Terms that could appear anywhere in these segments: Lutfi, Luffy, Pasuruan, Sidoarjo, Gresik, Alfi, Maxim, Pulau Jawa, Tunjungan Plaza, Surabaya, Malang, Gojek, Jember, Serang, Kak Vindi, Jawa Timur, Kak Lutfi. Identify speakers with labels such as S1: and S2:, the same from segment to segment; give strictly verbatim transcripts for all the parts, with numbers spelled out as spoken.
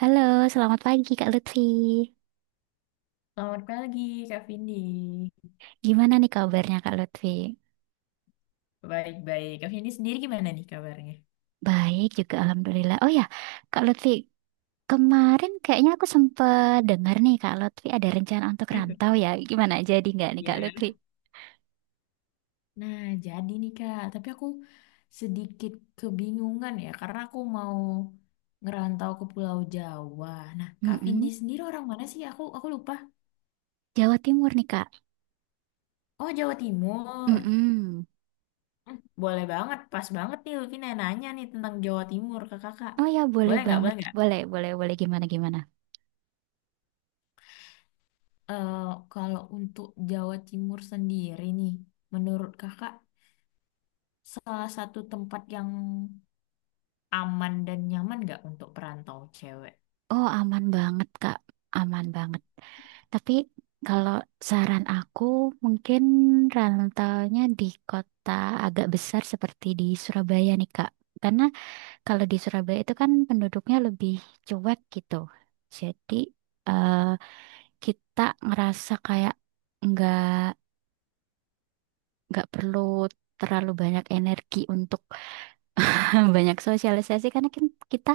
S1: Halo, selamat pagi Kak Lutfi.
S2: Selamat pagi, Kak Vindi.
S1: Gimana nih kabarnya Kak Lutfi?
S2: Baik-baik. Kak Vindi sendiri gimana nih kabarnya?
S1: Baik juga Alhamdulillah. Oh ya, Kak Lutfi, kemarin kayaknya aku sempat dengar nih Kak Lutfi ada rencana untuk rantau ya. Gimana jadi nggak nih Kak Lutfi?
S2: Ya. Nah, jadi nih Kak, tapi aku sedikit kebingungan ya, karena aku mau ngerantau ke Pulau Jawa. Nah, Kak Vindi
S1: Mm-mm.
S2: sendiri orang mana sih? Aku aku lupa.
S1: Jawa Timur nih Kak.
S2: Oh, Jawa Timur.
S1: Mm-mm.
S2: Hmm, Boleh banget, pas banget nih Luffy nanya nih tentang Jawa Timur ke kakak.
S1: Oh ya, boleh
S2: Boleh nggak,
S1: banget.
S2: boleh nggak?
S1: Boleh, boleh, boleh. Gimana, gimana?
S2: Eh, Kalau untuk Jawa Timur sendiri nih, menurut kakak salah satu tempat yang aman dan nyaman nggak untuk perantau cewek?
S1: Oh, aman banget Kak. Aman banget. Tapi kalau saran aku mungkin rantaunya di kota agak besar seperti di Surabaya nih Kak. Karena kalau di Surabaya itu kan penduduknya lebih cuek gitu. Jadi eh, kita ngerasa kayak nggak nggak perlu terlalu banyak energi untuk banyak sosialisasi karena kan kita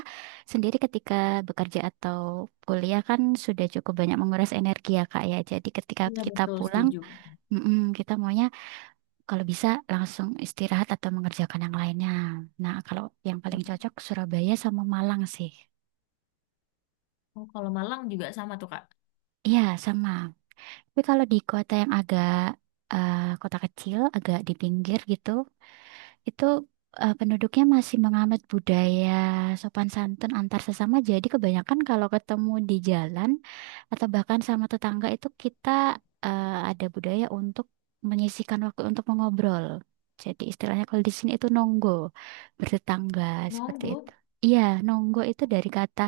S1: sendiri ketika bekerja atau kuliah kan sudah cukup banyak menguras energi ya Kak ya. Jadi ketika
S2: Iya
S1: kita
S2: betul,
S1: pulang,
S2: setuju.
S1: mm-mm, kita maunya kalau bisa langsung istirahat atau mengerjakan yang lainnya. Nah, kalau yang paling cocok Surabaya sama Malang sih.
S2: Oh, kalau Malang juga sama tuh Kak.
S1: Iya, sama. Tapi kalau di kota yang agak eh, kota kecil, agak di pinggir gitu, itu eh, penduduknya masih menganut budaya sopan santun antar sesama. Jadi kebanyakan kalau ketemu di jalan atau bahkan sama tetangga itu kita eh, ada budaya untuk menyisihkan waktu untuk mengobrol. Jadi istilahnya kalau di sini itu nonggo, bertetangga seperti itu.
S2: Nunggu.
S1: Iya, nonggo itu dari kata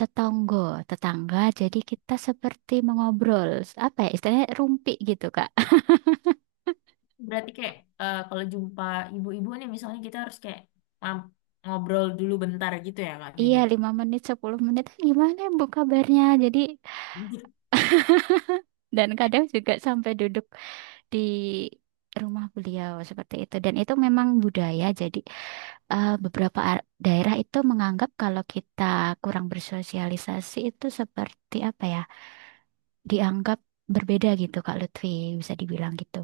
S1: tetonggo, tetangga. Jadi kita seperti mengobrol, apa ya istilahnya rumpi gitu, Kak.
S2: Berarti kayak eh, kalau jumpa ibu-ibu nih misalnya kita harus kayak um, ngobrol dulu bentar gitu ya Kak
S1: Iya,
S2: Vini.
S1: lima menit, sepuluh menit, "Eh, gimana ya, Bu kabarnya? Jadi, dan kadang juga sampai duduk di rumah beliau seperti itu. Dan itu memang budaya, jadi eh, beberapa ar- daerah itu menganggap kalau kita kurang bersosialisasi itu seperti apa ya, dianggap berbeda gitu, Kak Lutfi, bisa dibilang gitu.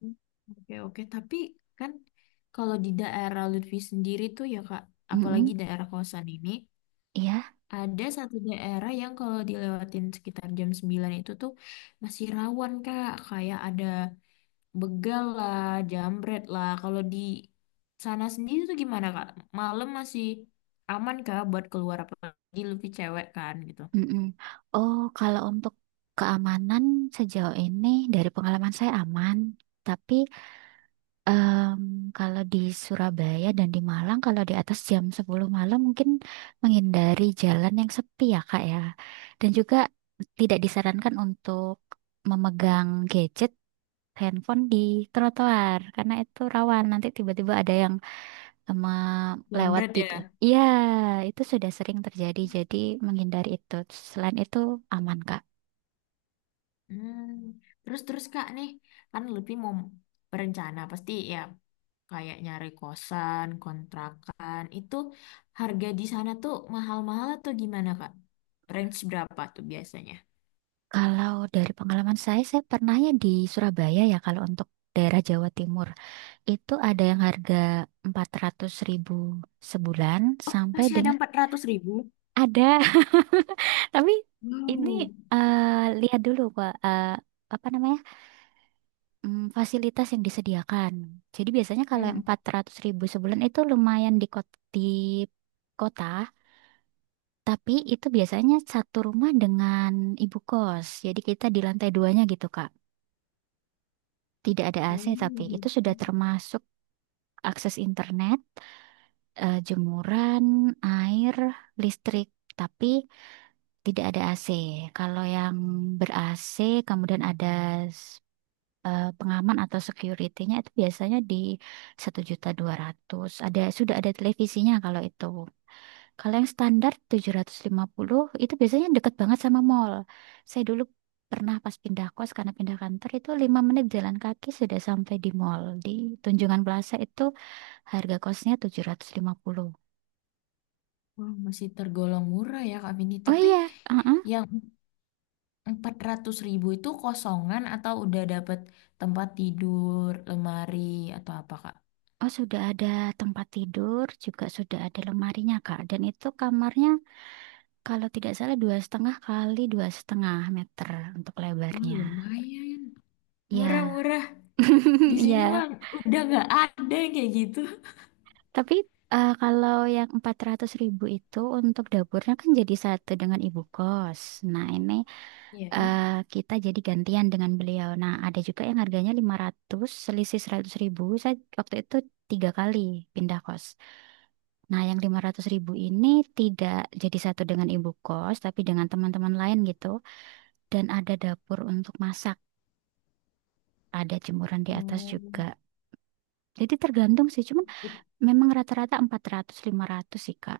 S2: Oke, oke. Tapi kan kalau di daerah Lutfi sendiri tuh ya Kak, apalagi
S1: Mm-mm.
S2: daerah kosan ini,
S1: Iya.
S2: ada satu daerah yang kalau dilewatin sekitar jam sembilan itu tuh masih rawan, Kak. Kayak ada begal lah, jambret lah. Kalau di sana sendiri tuh gimana, Kak? Malam masih aman, Kak, buat keluar apalagi lebih cewek kan gitu.
S1: Mm-mm. Oh, kalau untuk keamanan sejauh ini dari pengalaman saya aman. Tapi em, kalau di Surabaya dan di Malang, kalau di atas jam sepuluh malam mungkin menghindari jalan yang sepi ya Kak ya. Dan juga tidak disarankan untuk memegang gadget, handphone di trotoar karena itu rawan nanti tiba-tiba ada yang sama lewat
S2: Jambret
S1: di,
S2: ya.
S1: ya, itu sudah sering terjadi. Jadi menghindari itu. Selain itu aman, Kak.
S2: Hmm. Terus terus Kak nih, kan lebih mau berencana pasti ya kayak nyari kosan, kontrakan, itu harga di sana tuh mahal-mahal atau gimana, Kak? Range berapa tuh biasanya?
S1: Kalau dari pengalaman saya, saya pernahnya di Surabaya ya kalau untuk daerah Jawa Timur. Itu ada yang harga empat ratus ribu sebulan
S2: Oh,
S1: sampai
S2: masih ada
S1: dengan
S2: empat ratus ribu.
S1: ada. Tapi ini,
S2: Wow.
S1: eh, lihat dulu Kak, eh, apa namanya? Mm, fasilitas yang disediakan. Jadi biasanya kalau yang
S2: Hmm.
S1: empat ratus ribu sebulan itu lumayan di kot- di kota. Tapi itu biasanya satu rumah dengan ibu kos. Jadi kita di lantai duanya gitu, Kak. Tidak ada
S2: Oh,
S1: A C, tapi
S2: gitu.
S1: itu sudah termasuk akses internet, eh, jemuran, air, listrik. Tapi tidak ada A C. Kalau yang ber-A C kemudian ada s- eh, pengaman atau security-nya itu biasanya di satu juta dua ratus. Ada, sudah ada televisinya kalau itu. Kalau yang standar tujuh ratus lima puluh itu biasanya deket banget sama mall. Saya dulu pernah pas pindah kos karena pindah kantor itu lima menit jalan kaki sudah sampai di mall. Di Tunjungan Plaza itu harga kosnya tujuh ratus lima puluh.
S2: Wah, masih tergolong murah ya, Kak Vini.
S1: Oh
S2: Tapi
S1: iya, uh-uh.
S2: yang empat ratus ribu itu kosongan atau udah dapet tempat tidur, lemari, atau apa, Kak?
S1: Oh sudah ada tempat tidur, juga sudah ada lemarinya Kak. Dan itu kamarnya kalau tidak salah dua setengah kali dua setengah meter untuk
S2: Oh,
S1: lebarnya.
S2: lumayan.
S1: Ya,
S2: Murah-murah. Di sini
S1: ya.
S2: mah udah nggak ada yang kayak gitu.
S1: Tapi eh, kalau yang empat ratus ribu itu untuk dapurnya kan jadi satu dengan ibu kos. Nah ini
S2: Ya.
S1: eh, kita jadi gantian dengan beliau. Nah ada juga yang harganya lima ratus, selisih seratus ribu. Saya waktu itu tiga kali pindah kos. Nah yang lima ratus ribu ini tidak jadi satu dengan ibu kos, tapi dengan teman-teman lain gitu. Dan ada dapur untuk masak, ada jemuran di atas
S2: Oh.
S1: juga. Jadi tergantung sih, cuman memang rata-rata empat ratus lima ratus sih, Kak.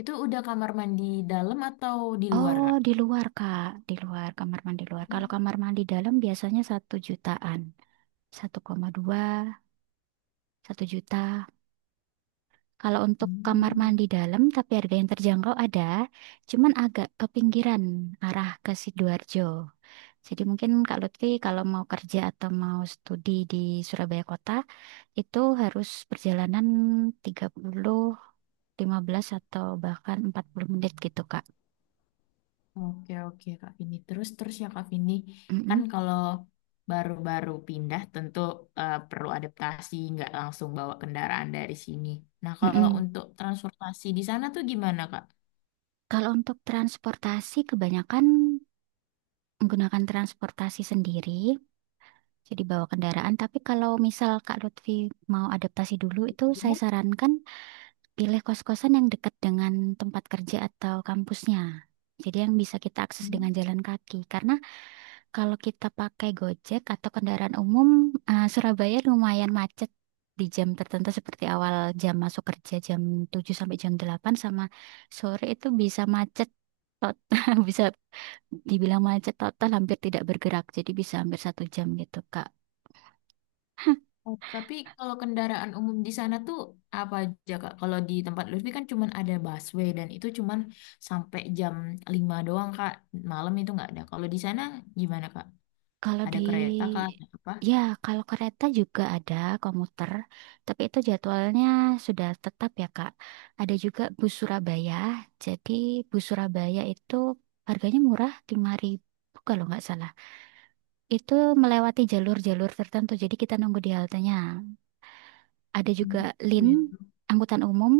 S2: Itu udah kamar mandi dalam atau di luar,
S1: Oh,
S2: Kak?
S1: di luar, Kak. Di luar, kamar mandi luar. Kalau kamar mandi dalam biasanya satu jutaan. Satu koma dua, satu juta. Kalau untuk kamar
S2: Hmm,
S1: mandi dalam tapi harga yang terjangkau ada, cuman agak ke pinggiran arah ke Sidoarjo. Jadi mungkin Kak Lutfi kalau mau kerja atau mau studi di Surabaya Kota itu harus perjalanan tiga puluh, lima belas atau bahkan empat puluh menit gitu, Kak.
S2: oke, oke, Kak Vini. Terus, terus ya, Kak Vini. Kan kalau baru-baru pindah tentu eh, perlu adaptasi, nggak langsung bawa kendaraan dari sini. Nah, kalau
S1: Mm
S2: untuk transportasi di sana tuh gimana, Kak?
S1: Kalau untuk transportasi, kebanyakan menggunakan transportasi sendiri, jadi bawa kendaraan. Tapi kalau misal Kak Lutfi mau adaptasi dulu, itu saya sarankan pilih kos-kosan yang dekat dengan tempat kerja atau kampusnya. Jadi yang bisa kita akses dengan
S2: Hmm.
S1: jalan kaki. Karena kalau kita pakai Gojek atau kendaraan umum, eh, Surabaya lumayan macet di jam tertentu seperti awal jam masuk kerja jam tujuh sampai jam delapan, sama sore itu bisa macet total, bisa dibilang macet total, hampir tidak bergerak. Jadi bisa hampir satu jam gitu, Kak.
S2: Oh, tapi kalau kendaraan umum di sana tuh apa aja Kak? Kalau di tempat Lutfi kan cuman ada busway dan itu cuman sampai jam lima doang Kak. Malam itu nggak ada. Kalau di sana gimana Kak?
S1: Kalau
S2: Ada
S1: di
S2: kereta Kak? Ada apa?
S1: ya, kalau kereta juga ada komuter, tapi itu jadwalnya sudah tetap ya Kak. Ada juga bus Surabaya. Jadi bus Surabaya itu harganya murah, lima ribu kalau nggak salah. Itu melewati jalur-jalur tertentu. Jadi kita nunggu di haltenya. Ada juga
S2: Hmm,
S1: Lin,
S2: gitu.
S1: angkutan umum,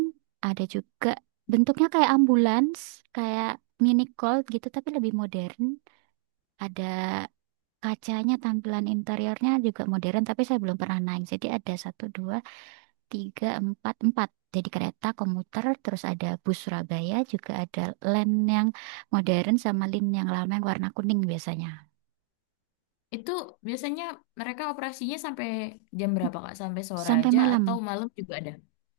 S1: ada juga bentuknya kayak ambulans, kayak mini Colt gitu tapi lebih modern. Ada kacanya, tampilan interiornya juga modern, tapi saya belum pernah naik. Jadi ada satu, dua, tiga, empat, empat. Jadi kereta komuter, terus ada bus Surabaya, juga ada line yang modern sama line yang lama yang warna kuning biasanya.
S2: Itu biasanya mereka operasinya sampai jam berapa Kak? Sampai sore
S1: Sampai
S2: aja
S1: malam,
S2: atau malam juga ada?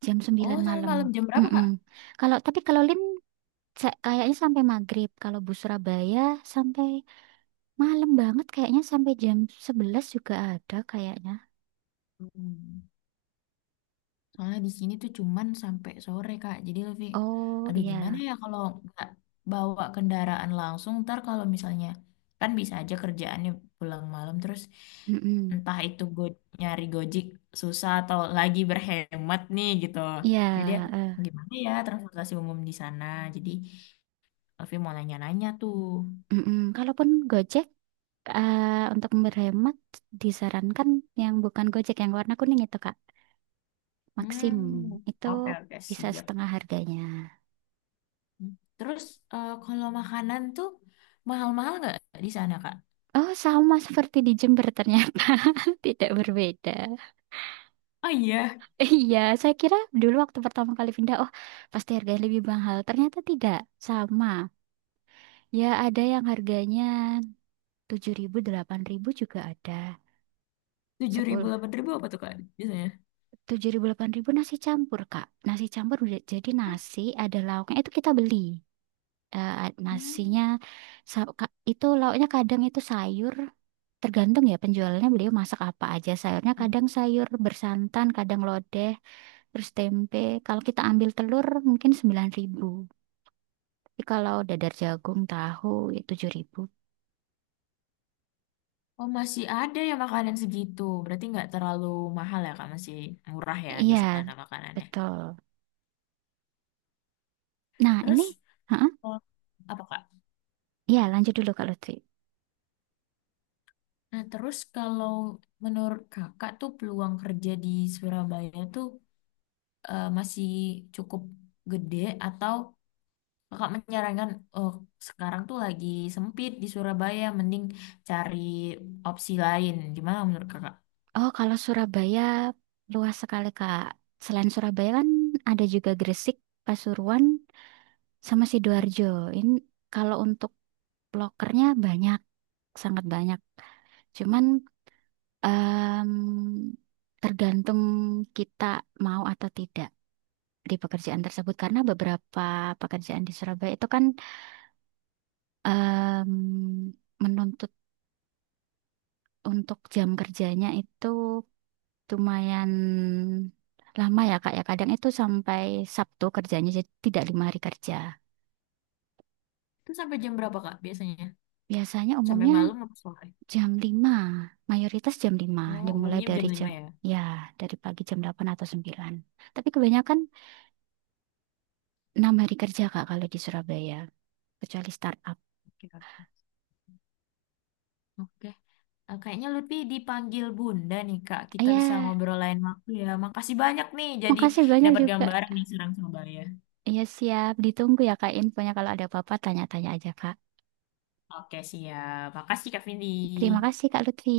S1: jam
S2: Oh,
S1: sembilan
S2: sampai
S1: malam.
S2: malam jam berapa
S1: Mm-mm.
S2: Kak?
S1: Kalau, tapi kalau line sa- kayaknya sampai maghrib. Kalau bus Surabaya sampai malam banget, kayaknya sampai jam sebelas juga ada kayaknya.
S2: Hmm. Soalnya di sini tuh cuman sampai sore, Kak. Jadi lebih,
S1: Oh
S2: aduh gimana
S1: iya.
S2: ya kalau nggak bawa kendaraan langsung, ntar kalau misalnya, kan bisa aja kerjaannya pulang malam, terus
S1: Mm-mm.
S2: entah itu go nyari Gojek susah atau lagi berhemat nih gitu.
S1: Iya,
S2: Jadi ya,
S1: eh.
S2: gimana ya transportasi umum di sana. Jadi Alfi mau nanya-nanya tuh.
S1: Mm-mm. Kalaupun Gojek, eh, untuk berhemat disarankan yang bukan Gojek yang warna kuning itu Kak. Maxim
S2: Hmm,
S1: itu
S2: oke, oke,
S1: bisa
S2: siap.
S1: setengah harganya.
S2: Terus eh, kalau makanan tuh mahal-mahal nggak di sana, Kak?
S1: Oh, sama seperti di Jember ternyata. Tidak berbeda.
S2: Oh iya,
S1: Iya, saya kira dulu waktu pertama kali pindah, oh pasti harganya lebih mahal. Ternyata tidak, sama. Ya ada yang harganya tujuh ribu delapan ribu juga ada.
S2: tujuh ribu, delapan ribu apa tuh Kak biasanya?
S1: Tujuh ribu, delapan ribu nasi campur, Kak. Nasi campur udah jadi nasi, ada lauknya. Itu kita beli. Eh,
S2: Hmm.
S1: nasinya sa- ka- itu lauknya kadang itu sayur. Tergantung ya penjualnya beliau masak apa aja. Sayurnya kadang sayur bersantan, kadang lodeh, terus tempe. Kalau kita ambil telur mungkin sembilan ribu. Tapi kalau dadar jagung, tahu ya tujuh ribu.
S2: Oh, masih ada ya makanan segitu. Berarti nggak terlalu mahal ya Kak, masih murah ya di
S1: Iya,
S2: sana makanannya.
S1: betul. Nah,
S2: Terus
S1: ini, heeh.
S2: oh, apa Kak?
S1: Iya, lanjut dulu Kak Lutfi.
S2: Nah terus kalau menurut Kakak tuh peluang kerja di Surabaya tuh eh, masih cukup gede atau Kakak menyarankan oh sekarang tuh lagi sempit di Surabaya, mending cari opsi lain. Gimana menurut Kakak?
S1: Oh, kalau Surabaya luas sekali, Kak. Selain Surabaya kan ada juga Gresik, Pasuruan, sama Sidoarjo. Ini kalau untuk blokernya banyak, sangat banyak. Cuman em, tergantung kita mau atau tidak di pekerjaan tersebut karena beberapa pekerjaan di Surabaya itu kan em, menuntut untuk jam kerjanya itu lumayan lama ya Kak ya. Kadang itu sampai Sabtu kerjanya, jadi tidak lima hari kerja.
S2: Itu sampai jam berapa Kak biasanya?
S1: Biasanya
S2: Sampai
S1: umumnya
S2: malam apa sore?
S1: jam lima, mayoritas jam lima
S2: Oh,
S1: dimulai
S2: umumnya
S1: dari
S2: jam lima
S1: jam,
S2: ya.
S1: ya, dari pagi jam delapan atau sembilan. Tapi kebanyakan enam hari kerja Kak kalau di Surabaya, kecuali startup.
S2: Oke, oke. Oke. Eh, Kayaknya lebih dipanggil Bunda nih, Kak.
S1: Ah,
S2: Kita
S1: ya,
S2: bisa ngobrol lain waktu ya. Makasih banyak nih, jadi
S1: makasih banyak
S2: dapat
S1: juga.
S2: gambaran nih Serang Surabaya.
S1: Ya siap, ditunggu ya Kak infonya kalau ada apa-apa, tanya-tanya aja Kak.
S2: Oke, siap. Makasih, Kak Vindi.
S1: Terima kasih Kak Lutfi.